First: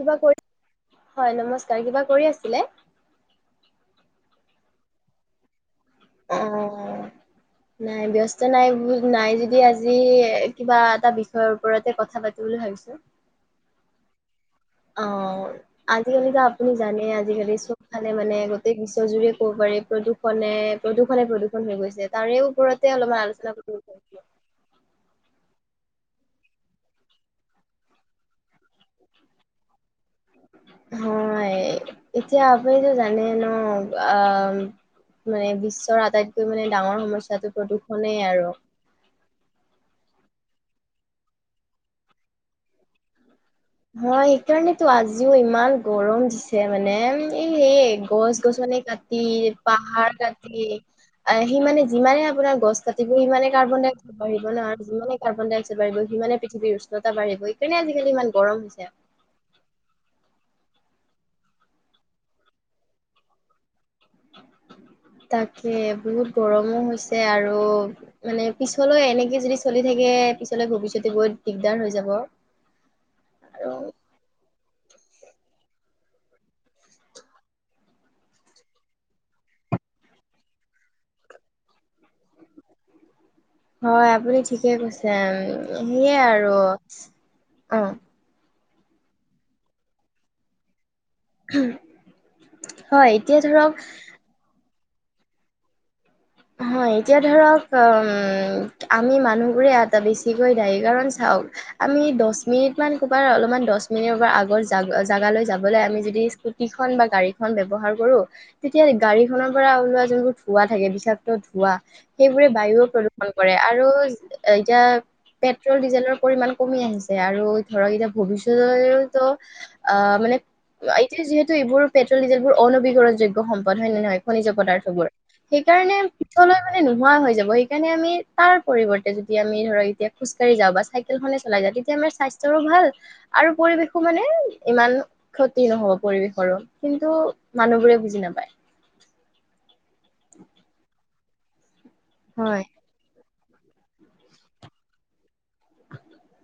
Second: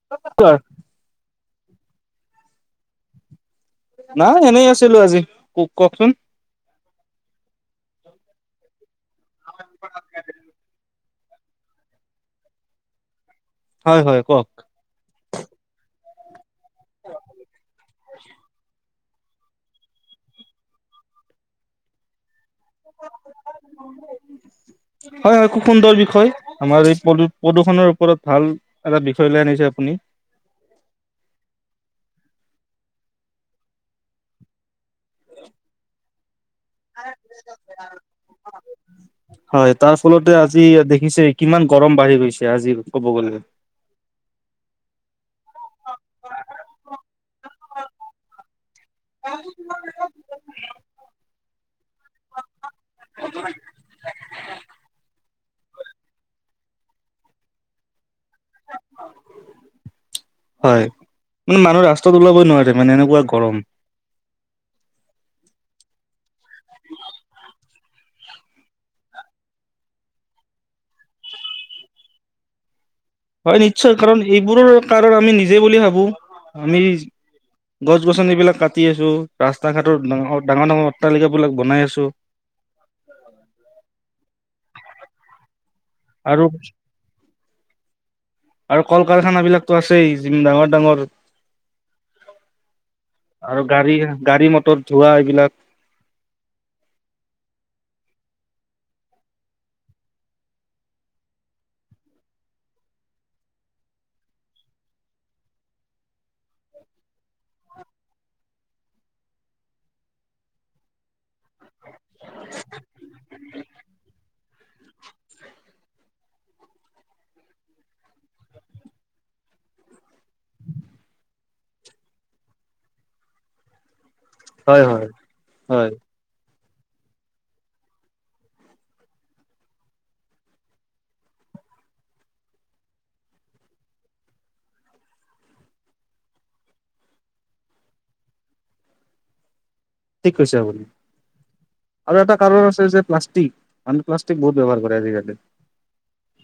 হয়, নমস্কাৰ কিবা কৰি আছিলে? নাই এনেই আছিলোঁ আজি ক কওকচোন? অ', নাই ব্যস্ত নাই নাই যদি আজি কিবা এটা ওপৰতে কথা পাতো বুলি ভাবিছোঁ। হয়, হয়, কওক? অ'। আজিকালিতো আপুনি জানে আজিকালি চব ফালে মানে গোটেই বিশ্বজোৰে ক'ব পাৰে প্ৰদূষণ মানে প্ৰদূষণে প্ৰদূষণ হৈ গৈছে। তাৰেও হয়, হয়, খুব সুন্দৰ বিষয় আমাৰ এই প্ৰদূষণৰ ওপৰত ভাল এটা বিষয় লৈ আনিছে আপুনি। হয়। এতিয়া আপুনিতো জানে ন, আ, মানে বিশ্বৰ আটাইত মানে ডাঙৰ সমস্যাটো প্ৰদূষনেই আৰু। তে আজি দেখিছে কিমান গৰম বাঢ়ি গৈছে আজি ক'ব গ'লে। হয়, সেইকাৰণেতো আজিও ইমান গৰম দিছে মানে সে, গছ-গছনি কাটি, পাহাৰ কাটি সেই মানে যিমানে আপোনাৰ গছ কাটিব সিমানে কাৰ্বন ডাই অ্সাইড বাঢ়িব ন, আৰু যিমানে কাৰ্বন ডাইক্সাইড বাহিব, সিমানে পৃথিৱীৰ উষ্ণত বাঢ়িব। এইকাৰণে আজি কালি ইমান গৰম হৈছে। হয়। মানে মানুহ ৰাস্তাত ওলাবই নোৱাৰে মানে এনেকুৱা গৰম। তাকে বহুত গৰমো হৈছে আৰু মানে পিছলৈ এনেকে যদি চলি থাকে পিছলে ভৱিষ্যতে গৈ দিগদাৰ হৈ যাব। হয় আৰু নিশ্চয় কাৰণ এইবোৰৰ কাৰণ আমি নিজে বুলি ভাবো। আমি গছ গছনিবিলাক কাটি আছোঁ, ৰাস্তা ঘাটত ডাঙ-ডাঙৰ-ডাঙৰ অট্টালিক বিলাক বনাই আছো। [unintelligible] হয় আপুনি ঠিকে কৈছে সেয়ে আৰু, অ'। আৰু কল কাৰখানা বিলাকতো আছেই, ডাঙৰ-ডাঙৰ হয় এতিয়া আৰু ধৰক গাড়ী-গাড়ী মটৰ ধোৱা এইবিলাক। হয় এতিয়া ধৰক উম আমি মানুহবোৰে এটা বেছিকৈ দায়ী কাৰণ চাও আমি দহ মিনিটমান ক'ৰবাৰ অলপমান দহ মিনিটৰ পৰা আগৰ জাগা-জাগালৈ যাবলৈ আমি যদি স্কুটি খন বা গাড়ী খন ব্যৱহাৰ কৰো, তেতিয়া গাড়ীখনৰ পৰা ওলোৱা যোনবোৰ ধুৱা থাকে বিশাস ধোৱা সেইবোৰে বায়ু প্ৰদূষণ কৰে আৰু এতিয়া পেট্ৰল ডিজেলৰ পৰিমাণ কমি আহিছে আৰু ধৰক এতিয়া ভৱিষ্যতলৈওতো আহ, মানে এতিয়া যিহেতু এইবোৰ পেট্ৰলি ডিজেল বোৰ অ নবীকৰণ যোগ্য সম্পদ হয় নে নহয়? খনিজ হয় হয় পদাৰ্থবোৰ। হয় সেইকাৰণে তলৈ মানে নোহোৱা হৈ যাব, সেইকাৰণে আমি তাৰ পৰিৱৰ্তে যদি আমি ধৰক এতিয়া খোজ কাঢ়ি যাওঁ বা চাইকেল চলাই যায় তেতিয়া আমাৰ স্বাস্থৰো ভাল, আৰু পৰিৱেশো মানে ইমান ক্ষতি নহব পৰিৱেশ কিন্তু মানুহবোৰে বুজি নাপায়। ঠিক কৈছে আপুনি। আৰু এটা হয় কাৰণ আছে যে প্লাষ্টিক, মানে প্লাষ্টিক বহুত ব্যৱহাৰ কৰে আজিকালি। [unintelligible]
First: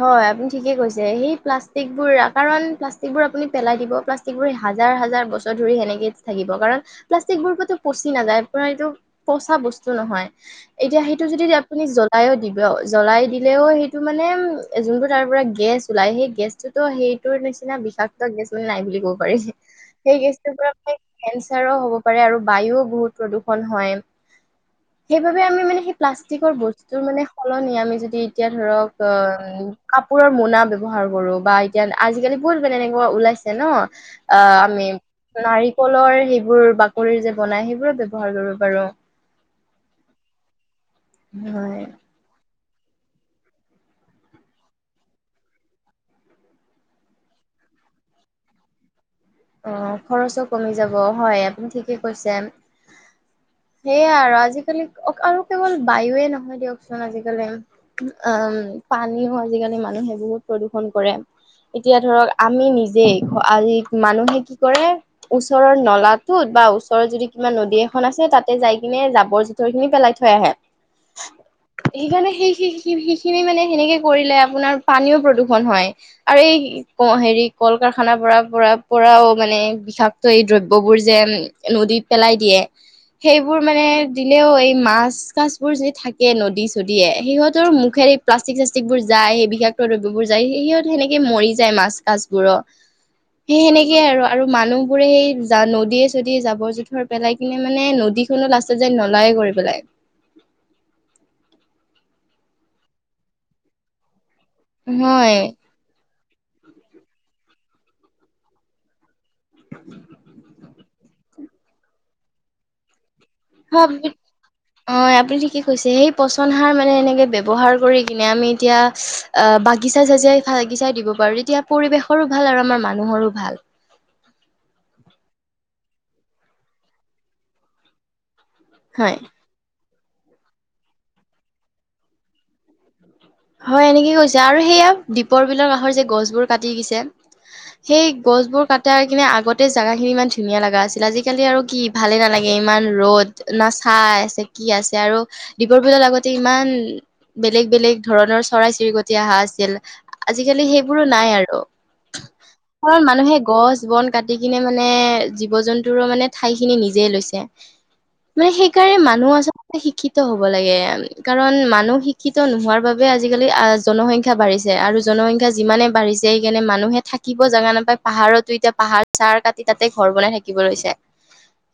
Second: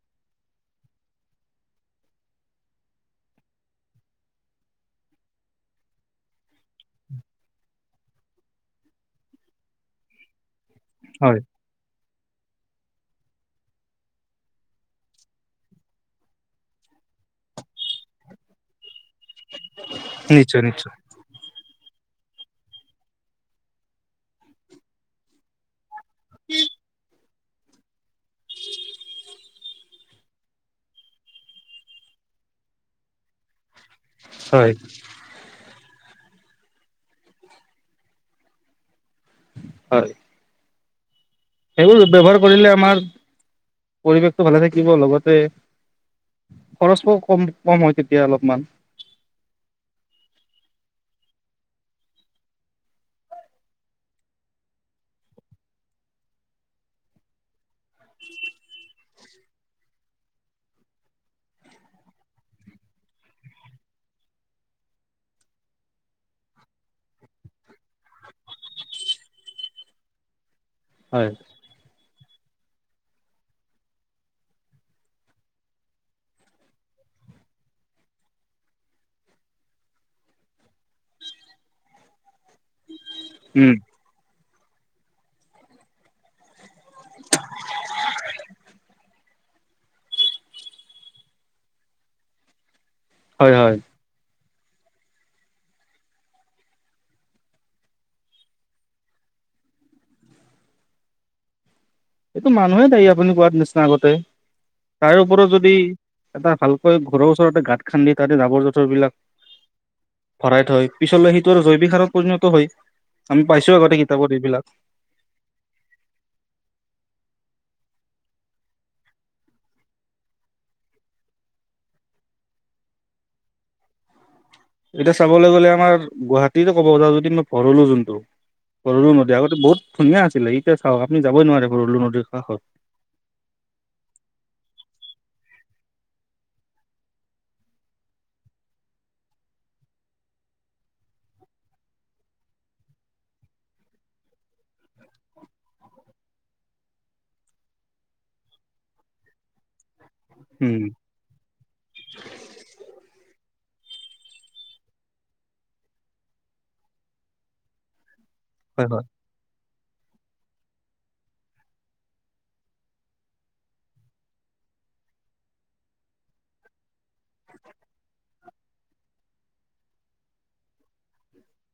হয় আপুনি ঠিকে কৈছে সেই প্লাষ্টিকবোৰ কাৰণ প্লাষ্টিক বোৰ আপুনি পেলাই দিব প্লাষ্টিকবোৰ হাজাৰ বছৰ ধৰি সেনেকে থাকিব কাৰণ প্লাষ্টিবোৰ কটো পচি নাযায় আ এইটো পচা বস্তু নহয় এতিয়া সেইটো হয় যদি আপুনি জ্বলাই দিব জ্বলাই দিলেও সেইটো মানে যোনটো তাৰ পৰা গেছ ওলাই সেই গেছটোতো সেইটোৰ নিচিনা বিষাক্ত নাই বুলি কব পাৰি সেই গেছটোৰ নিশ্চয় পৰা নিশ্চয়। প্ৰায় কেঞ্চাৰো হ'ব পাৰে আৰু বায়ু বহুত প্ৰদূষণ হয় সেইবাবে আমি মানে প্লাষ্টিকৰ বস্তুৰ মানে সলনি আমি যদি এতিয়া ধৰক উম কাপোৰৰ মোনা ব্যৱহাৰ কৰো বা এতিয়া আজিকালি বহুত মানে এনেকুৱা ওলাই ওলাইছে ন আ হয় অমি নাৰিকলৰ সেইবোৰ বাকলিৰ যে বনাই সেইবোৰো ব্যৱহাৰ কৰিব পাৰো হয় হয় সেইবোৰ ব্যৱহাৰ কৰিলে আমাৰ পৰিৱেশটো ভালে থাকিব লগতে খৰচটো কম কম হয় তেতিয়া অলপমান অ খৰচো কমি যাব হয় আপুনি ঠিকে কৈছে সেয়াই আৰু আজিকালি আৰু কেৱল বায়ুৱে নহয় দিয়কচোন আজিকালি উম অ পানীও আজিকালি মানুহে বহুত প্ৰদূষন কৰে এতিয়া ধৰক আমি নিজে আজি মানুহে কি কৰে ওচৰৰ নলা টোত বা ওচৰত যদি কিবা নদী এখন আছে তাতে যাই কিনে জাবৰ জোথৰ খিনি পেলাই থৈ আহে হয়। সেইকাৰণে সেই সেইখিনি মানে সেনেকে কৰিলে আপোনাৰ পানীও প্ৰদূষণ হয় আৰু এই হেৰি কল কাৰখানাৰ পৰা পৰা পৰাও মানে বিষাক্ত এই দ্ৰব্যবোৰ যে নদীত পেলাই দিয়ে সেইবোৰ উম। মানে হলেও এই মাছ কাছ বোৰ যদি থাকে নদী চদিয়ে সিহঁতৰ মুখেৰে এই প্লাষ্টিক চাষ্টিক বোৰ যায় সেই বিষাক্ত দ্ৰব্যবোৰ যায় সিহঁত সেনেকে মৰি যায় মাছ কাছবোৰো হয় সেই হয় সেনেকে আৰু আৰু মানুহ বোৰে সেই নদীয়ে চদীয়ে জাবৰ জোথৰ পেলাই কিনে মানে নদীখনো লাষ্টত যায় নলায় কৰি পেলায় এইটো মানুহে দায়ী আপুনি কোৱাত নিচিনা আগতে তাৰ উপৰো হয় যদি এটা ভালকৈ ঘৰৰ ওচৰতে গাঁত খান্দি তাতে জাবৰ জোঁথৰ বিলাক ভৰাই থৈ, পিছলৈ সেইটো আৰু জৈৱিক সাৰত পৰিণত হয়। আমি পাইছো আগতে কিতাপত এইবিলাক। অ আপুনি ঠিকে কৈছে। সেই পচন সাৰ মানে এনে ব্যৱহাৰ কৰি কিনে আমি এতিয়া বাগিচা চাগাই বাগিচা দিব পাৰো। তেতিয়া পৰিৱেশৰ ভাল আৰু আমাৰ মানুহৰো ভাল। এতিয়া চাবলৈ গ'লে আমাৰ গুৱাহাটীত ক'ব যা যদি মই ভৰলো যোনটো, ভৰলো হয়, নদী আগতে বহুত ধুনীয়া আছিলে। এতিয়া চাওক আপুনি যাবই নোৱাৰে ভৰুলো নদীৰ কাষত। হয় এনেকে কৈছে আৰু সেইয়া দীপৰ বিলৰ কাষৰ যে গছবোৰ কাটি দিছে। সেই গছ বোৰ কটাই কিনে আগতে জেগা খিনি ইমান ধুনীয়া লগা আছিল। আজিকালি আৰু কি ভালে নালাগে। ইমান ৰ'দ, না চাই আছে কি আছে আৰু দীপৰ বিলত আগতে ইমান বে- লেগ বেলেগ ধৰণৰ চৰাই চিৰিকটি অহা আছিল। আজিকালি উম সেইবোৰো নাই আৰু। মানুহে গছ জীৱন কাটি কিনে মানে জীৱ জন্তুৰো মানে ঠাই খিনি নিজে লৈছে। মানে হয় সেইকাৰণে হয় মানুহ আচলতে শিক্ষিত হ'ব লাগে। কাৰণ মানুহ শিক্ষিত নোহোৱাৰ বাবে আজিকালি আহ জনসংখ্যা বাঢ়িছে আৰু জনসংখ্যা যিমানে বাঢ়িছে সেইকাৰণে মানুহে থাকিব জাগা নাপায়। পাহাৰতো এতিয়া পাহাৰ চাৰ কাটি তাতে ঘৰ বনাই থাকিব লৈছে।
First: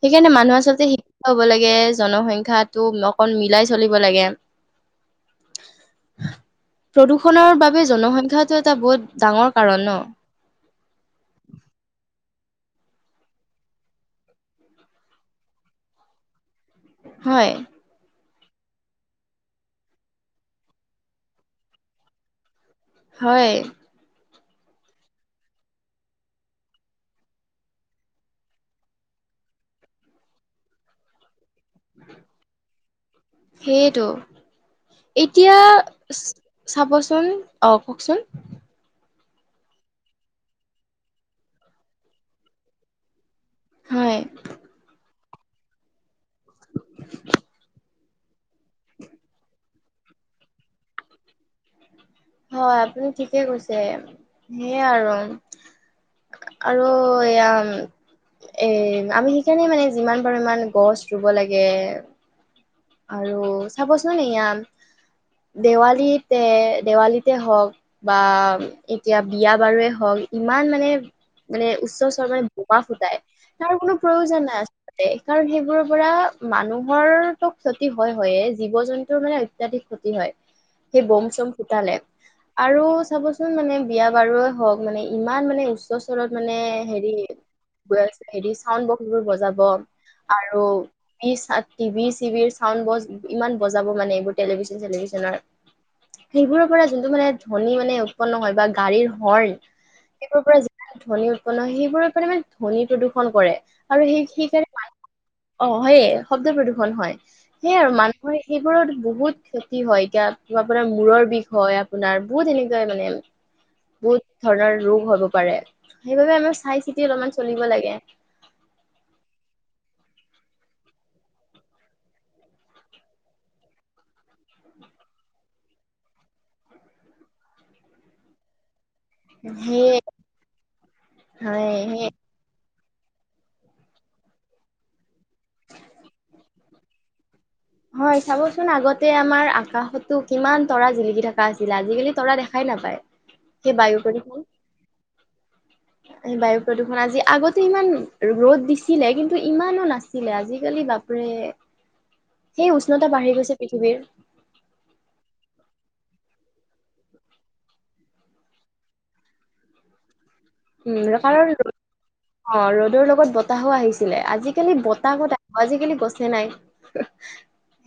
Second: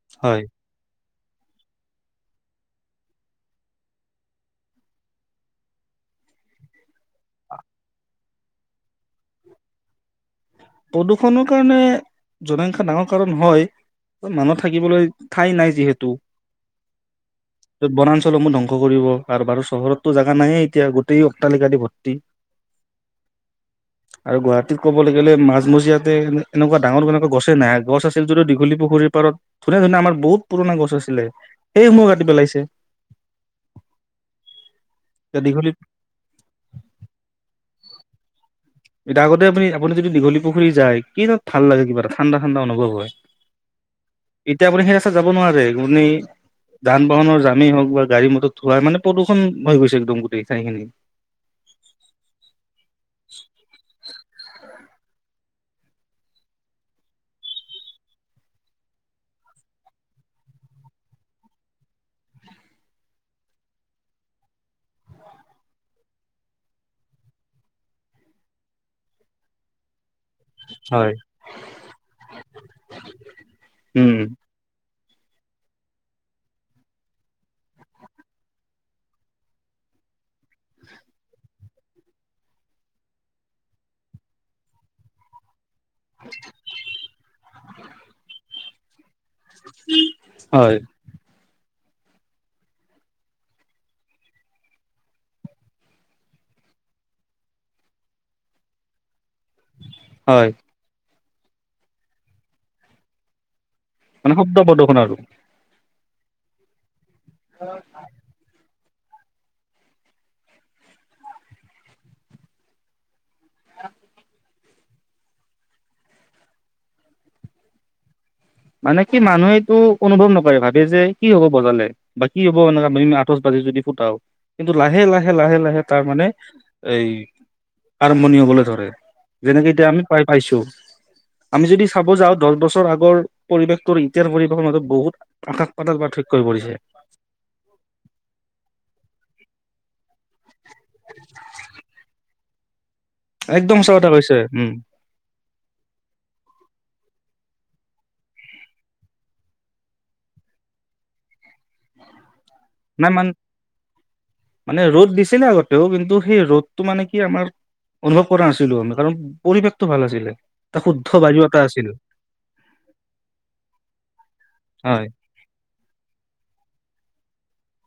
সেইকাৰণে হয় মানুহ আচলতে শি- ক্ষিত হব লাগে, জনসংখ্যটো অকল মিলাই চলিব লাগে। প্ৰদূষণৰ বাবে জনসংখ্যটো এটা বহুত ডাঙৰ কাৰণ ন? প্ৰদূষণৰ কাৰণে জনসংখ্যা ডাঙৰ কাৰণ হয়। মানুহ থাকিবলৈ ঠাই নাই যিহেতু। হয়। সমূহ ধ্বংস কৰিব আৰু বাৰু চহৰতো জাগা নে এতিয়া গোটেই অট্টালিকা দি ভৰ্তি। হয়। আৰু গুৱাহাটীত ক'বলৈ গ'লে, মাজ মজিয়াতে এনেকুৱা ডাঙৰ কেনেকুৱা গছে নাই, গছ আছিল যদিও দীঘলীপুখুৰীৰ পাৰত ধুনীয়া ধুনীয়া আমাৰ বহুত বহুত পুৰণ গছ আছিলে। সেইসমূহ কাটি পেলাইছে। সেইটো। এতিয়া দীঘলী চাবচোন অওক কওকচোন। এতিয়া আগতে আপুনি আপুনি যদি দীঘলী পুখুৰী যায়, কি তাত ভাল লাগে কিবা এটা ঠাণ্ডা ঠাণ্ডা অনুভৱ হয়। হয় এতিয়া আপুনি সেই ৰাস্তাত যাব নোৱাৰে। আপুনি যান বাহনৰ জামেই হওক বা গাড়ী মটৰ থোৱাই মানে প্ৰদূষণ হৈ গৈছে একদম গোটেই ঠাইখিনি। হয় আপুনি ঠিকে কৈছে। সেইয়ে আৰু আৰু এয়া এ আমি সেইকাৰণে মানে যিমান পাৰোঁ ইমান গছ ৰুব লাগে। আৰু চাবচোন এয়া দেৱালীতে দেৱালীতে হওক বা এতিয়া বিয়া বাৰুে হওক, ইমান মানে হয়। মানে উচ্চ চৰৰ মানে বোমা ফুটাই, তাৰ কোনো উম, প্ৰয়োজন নাই আ- সেইকাৰণ সেইবোৰৰ পৰা মানুহৰ ক্ষতি হয় হয়ে, জীৱ জন্তুৰ মানে অত্যাধিক ক্ষতি হয়। সেই বম চম ফোতালে। আৰু চাবচোন মানে বিয়া বাৰুৱে হওক মানে ইমান মানে উচ- চৰত মানে হেৰি হে চাউড ফুলবোৰ বজাব আৰু হয়, বিশ ষাতি বি ৰ চাউণ্ড ব ইমান বজাব মানে, এইবোৰ টেলিভিছন চেলিভিছনৰ সেইবোৰৰ পৰা যোনটো মানে ধ্বনি মানে উৎপন্ন হয় বা গাড়ীৰ হৰ্ণ, সেইবোৰৰ হয়। পৰা য ধ্বনী উৎপন্ন হয়, সেইবোৰৰ মানে মানে ধ্বনী প্ৰদূষণ কৰে। আৰু সেই মানে শব্দ সেইকাৰণে প্ৰদূষণ আৰু অ, হয়ে শব্দ প্ৰদূষণ হয়। সেয়ে আৰু মানুহে সেইবোৰৰ বহুত ক্ষতি হয়। এতিয়া আপোনাৰ মূৰৰ বিষ হয়, আপোনাৰ বহুত এনেকুৱাই মানে। ব ধৰণৰ ৰোগ হব পাৰে। সেইবাবে আমাৰ চাই চিতি অলপমান চলিব লাগে। মানে কি মানুহে এইটো অনুভৱ নকৰে ভাবে যে কি হ'ব বজালে বা কি হ'ব এনে আঠচ বাজি যদি ফুটাও কিন্তু লাহে লাহে লাহে লাহে তাৰ মানে এই আৰম্ভণি হ'বলৈ ধৰে যেনেকে এতিয়া সেয়ে আমি পাই পাইছো আমি হয় যদি চাব সেই যাওঁ দহ বছৰ আগৰ পৰিৱেশটোৰ এতিয়াৰ পৰিৱেশতো বহুত আকাশ পাতাল পাৰ্থক্য হৈ পৰিছে হয় চাবচোন আগতে আমাৰ আকাশতো কিমান তৰা জিলিকি থকা আছিল আজিকালি তৰা দেখা খাই নাপায় যে একদম সঁচা বায়ু কথা কৈছে প্ৰদূষণ উম, [inaudible] সেই বায়ু প্ৰদূষণ আজি আগতে ইমান ৰদ দিছিলে কিন্তু ইমানো নাছিলে আজিকালি বাপৰে। [unintelligible] উষ্ণতা নাই মান বাঢ়ি গৈছে পৃথিৱীৰ মানে ৰ'দ দিছিলে আগতেও কিন্তু সেই ৰ'দ টো মানে কি আমাৰ অনুভৱ কৰা নাছিলো আমি কাৰণ পৰিৱেশটো ভাল আছিলে এ উম শুদ্ধ বায়ু কাৰণ এটা আছিল অ ৰ'দৰ লগত বতাহো আহিছিলে আজিকালি হয় বতাহ কত আজিকালি গছে নাই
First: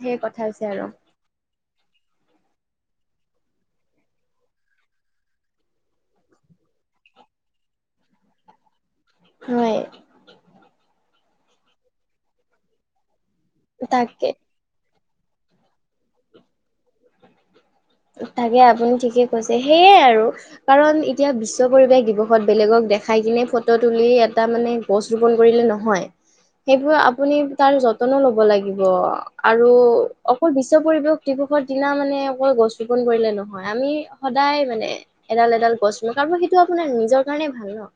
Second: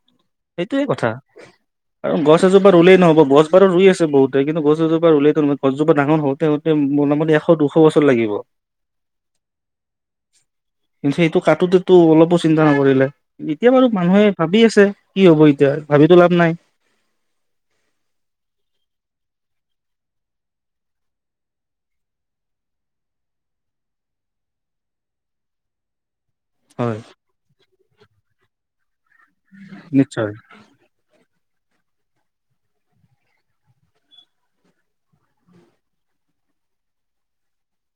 সেই কথা হৈছে সেইটোয়ে আৰু কথা আৰু গছ এজোপা ৰুলেই নহ'ব গছ ৰুই আছো বহুতে কিন্তু গছ এজোপা ৰুলে নহয় গছজোপাৰ ডাঙৰ হওঁতে হওঁতে মানে এশ দুশ বছৰ লাগিব হয় কিন্তু সেইটো কাটোতে টো অলপো চিন্তা নকৰিলে এতিয়া বাৰু মানুহে তাকে ভাবি আছে কি হ'ব এতিয়া ভাবিতো লাভ নাই তাকে আপুনি ঠিকে কৈছে সেইয়াই আৰু কাৰণ এতিয়া বিশ্ব পৰিৱেশ দিৱসত বেলেগক দেখাই কিনে ফটো তুলি এটা মানে গছ ৰোপন কৰিলে নহয় সেইবোৰ হয় আপুনি তাৰ যতনো লব লাগিব। আৰু নিশ্চয় অকল বিশ্ব পৰিবেশ দিৱসৰ দিনা মানে অকল গছ ৰোপন কৰিলে নহয় আমি সদায় মানে এডাল- এডাল গছ ৰো কাৰণ সেইটো আপোনাৰ নিজৰ কাৰণে ভাল ন'। ন' [inaudible]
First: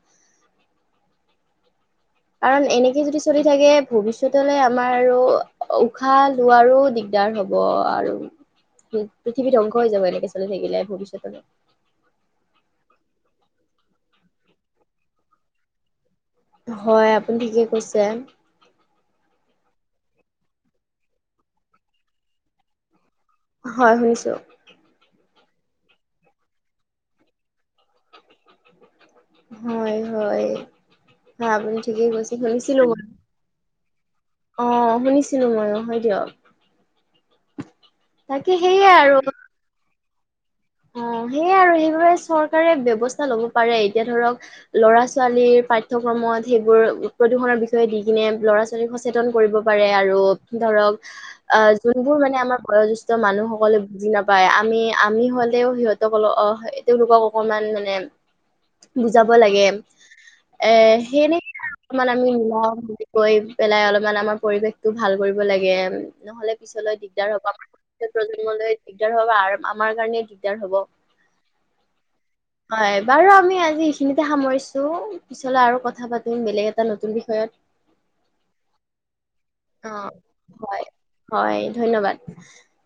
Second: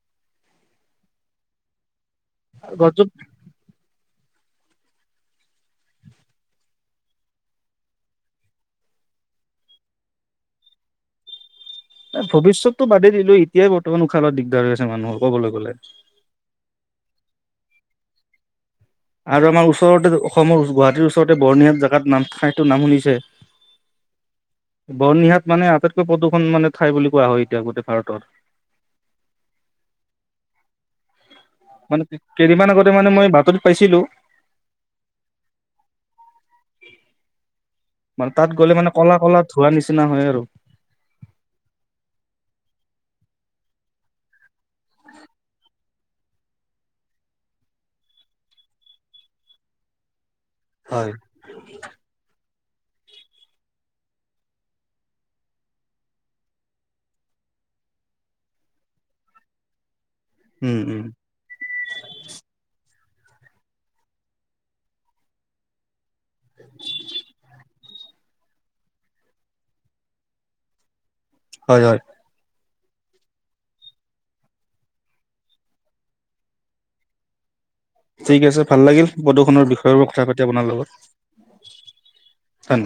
কাৰণ এনেকে গছজোপ যদি চলি থাকে ভৱিষ্যতলৈ আমাৰ আৰু উশাহ লোৱাৰো দিগদাৰ হ'ব আৰু। পৃথিৱী ধ্বংস হৈ যাব এনেকে চলি থাকিলে ভৱিষ্যতলে। নাই ভৱিষ্যতটো বাদেই দিলো এতিয়া বৰ্তমান উশালত দিগদাৰ আছে মানুহৰ কবলৈ গ'লে। হয়, আপুনি ঠিকে কৈছে। আৰু আমাৰ ওচৰতে অসমৰ গুৱাহাটীৰ ওচৰতে বৰ্ণিহাট জেগাত নাম ঠাইতো নাম শুনিছে? হয়, শুনিছো। বৰ্ণিহাট মানে আটাইতকৈ প্ৰদূষণ মানে ঠাই বুলি কোৱা হয় এতিয়া গোটেই ভাৰতত। হয়', হয়', হয় আপুনি মানে ঠিকেই কৈছে কেইদিনমান আগতে মানে মই বাতৰিত পাইছিলোঁ। অহ, শুনিছিলোঁ মই হয় দিয়ক। মানে তাত তাকে গ'লে সেইয়ে মানে আৰু ক'লা -ক'লা ধুৱা নিচিনা হয় আৰু। অ', সেইয়ে আৰু সেইবাবে চৰকাৰে ব্যৱস্থা লব পাৰে এতিয়া ধৰক লৰা -ছোৱালীৰ পাঠ্যক্ৰম সময়ত সেইবোৰ প্ৰদূষণৰ বিষয়ে দি কিনে ল'ৰা -ছোৱালীক সচেতন কৰিব পাৰে আৰু ধৰক হয়। অ' যোনবোৰ মানে আমাৰ বয়োজ্যেষ্ঠ মানুহসকলে বুজি নাপায় আমি- আমি হ হ'লেও সিহঁতক অল অহ তেওঁওলোকক অকনমান মানে বুজাব লাগে এ উম, উম, সেনেকে [unintelligible] আমি মিলাওঁ বুলি গৈ পেলাই অলপমান আমাৰ পৰিৱেশটো ভাল কৰিব লাগে নহলে পিছলৈ দিগদাৰ হ'ব। নতুন প্ৰজন্মলৈ দিগদাৰ হ'ব বা আমাৰ কাৰণে দিগদাৰ হ'ব। হয়', হয়', হয় বাৰু আমি আজি এইখিনিতে সামৰিছো পিছলৈ আৰু কথা পাতিম বেলেগ এটা নতুন বিষয়ত। ঠিক আছে ভাল লাগিল প্ৰদূষণৰ অ বিষয়ে কথা পাতি আপোনাৰ হয় লগত। হয় ধন্যবাদ। ধন্যবাদ।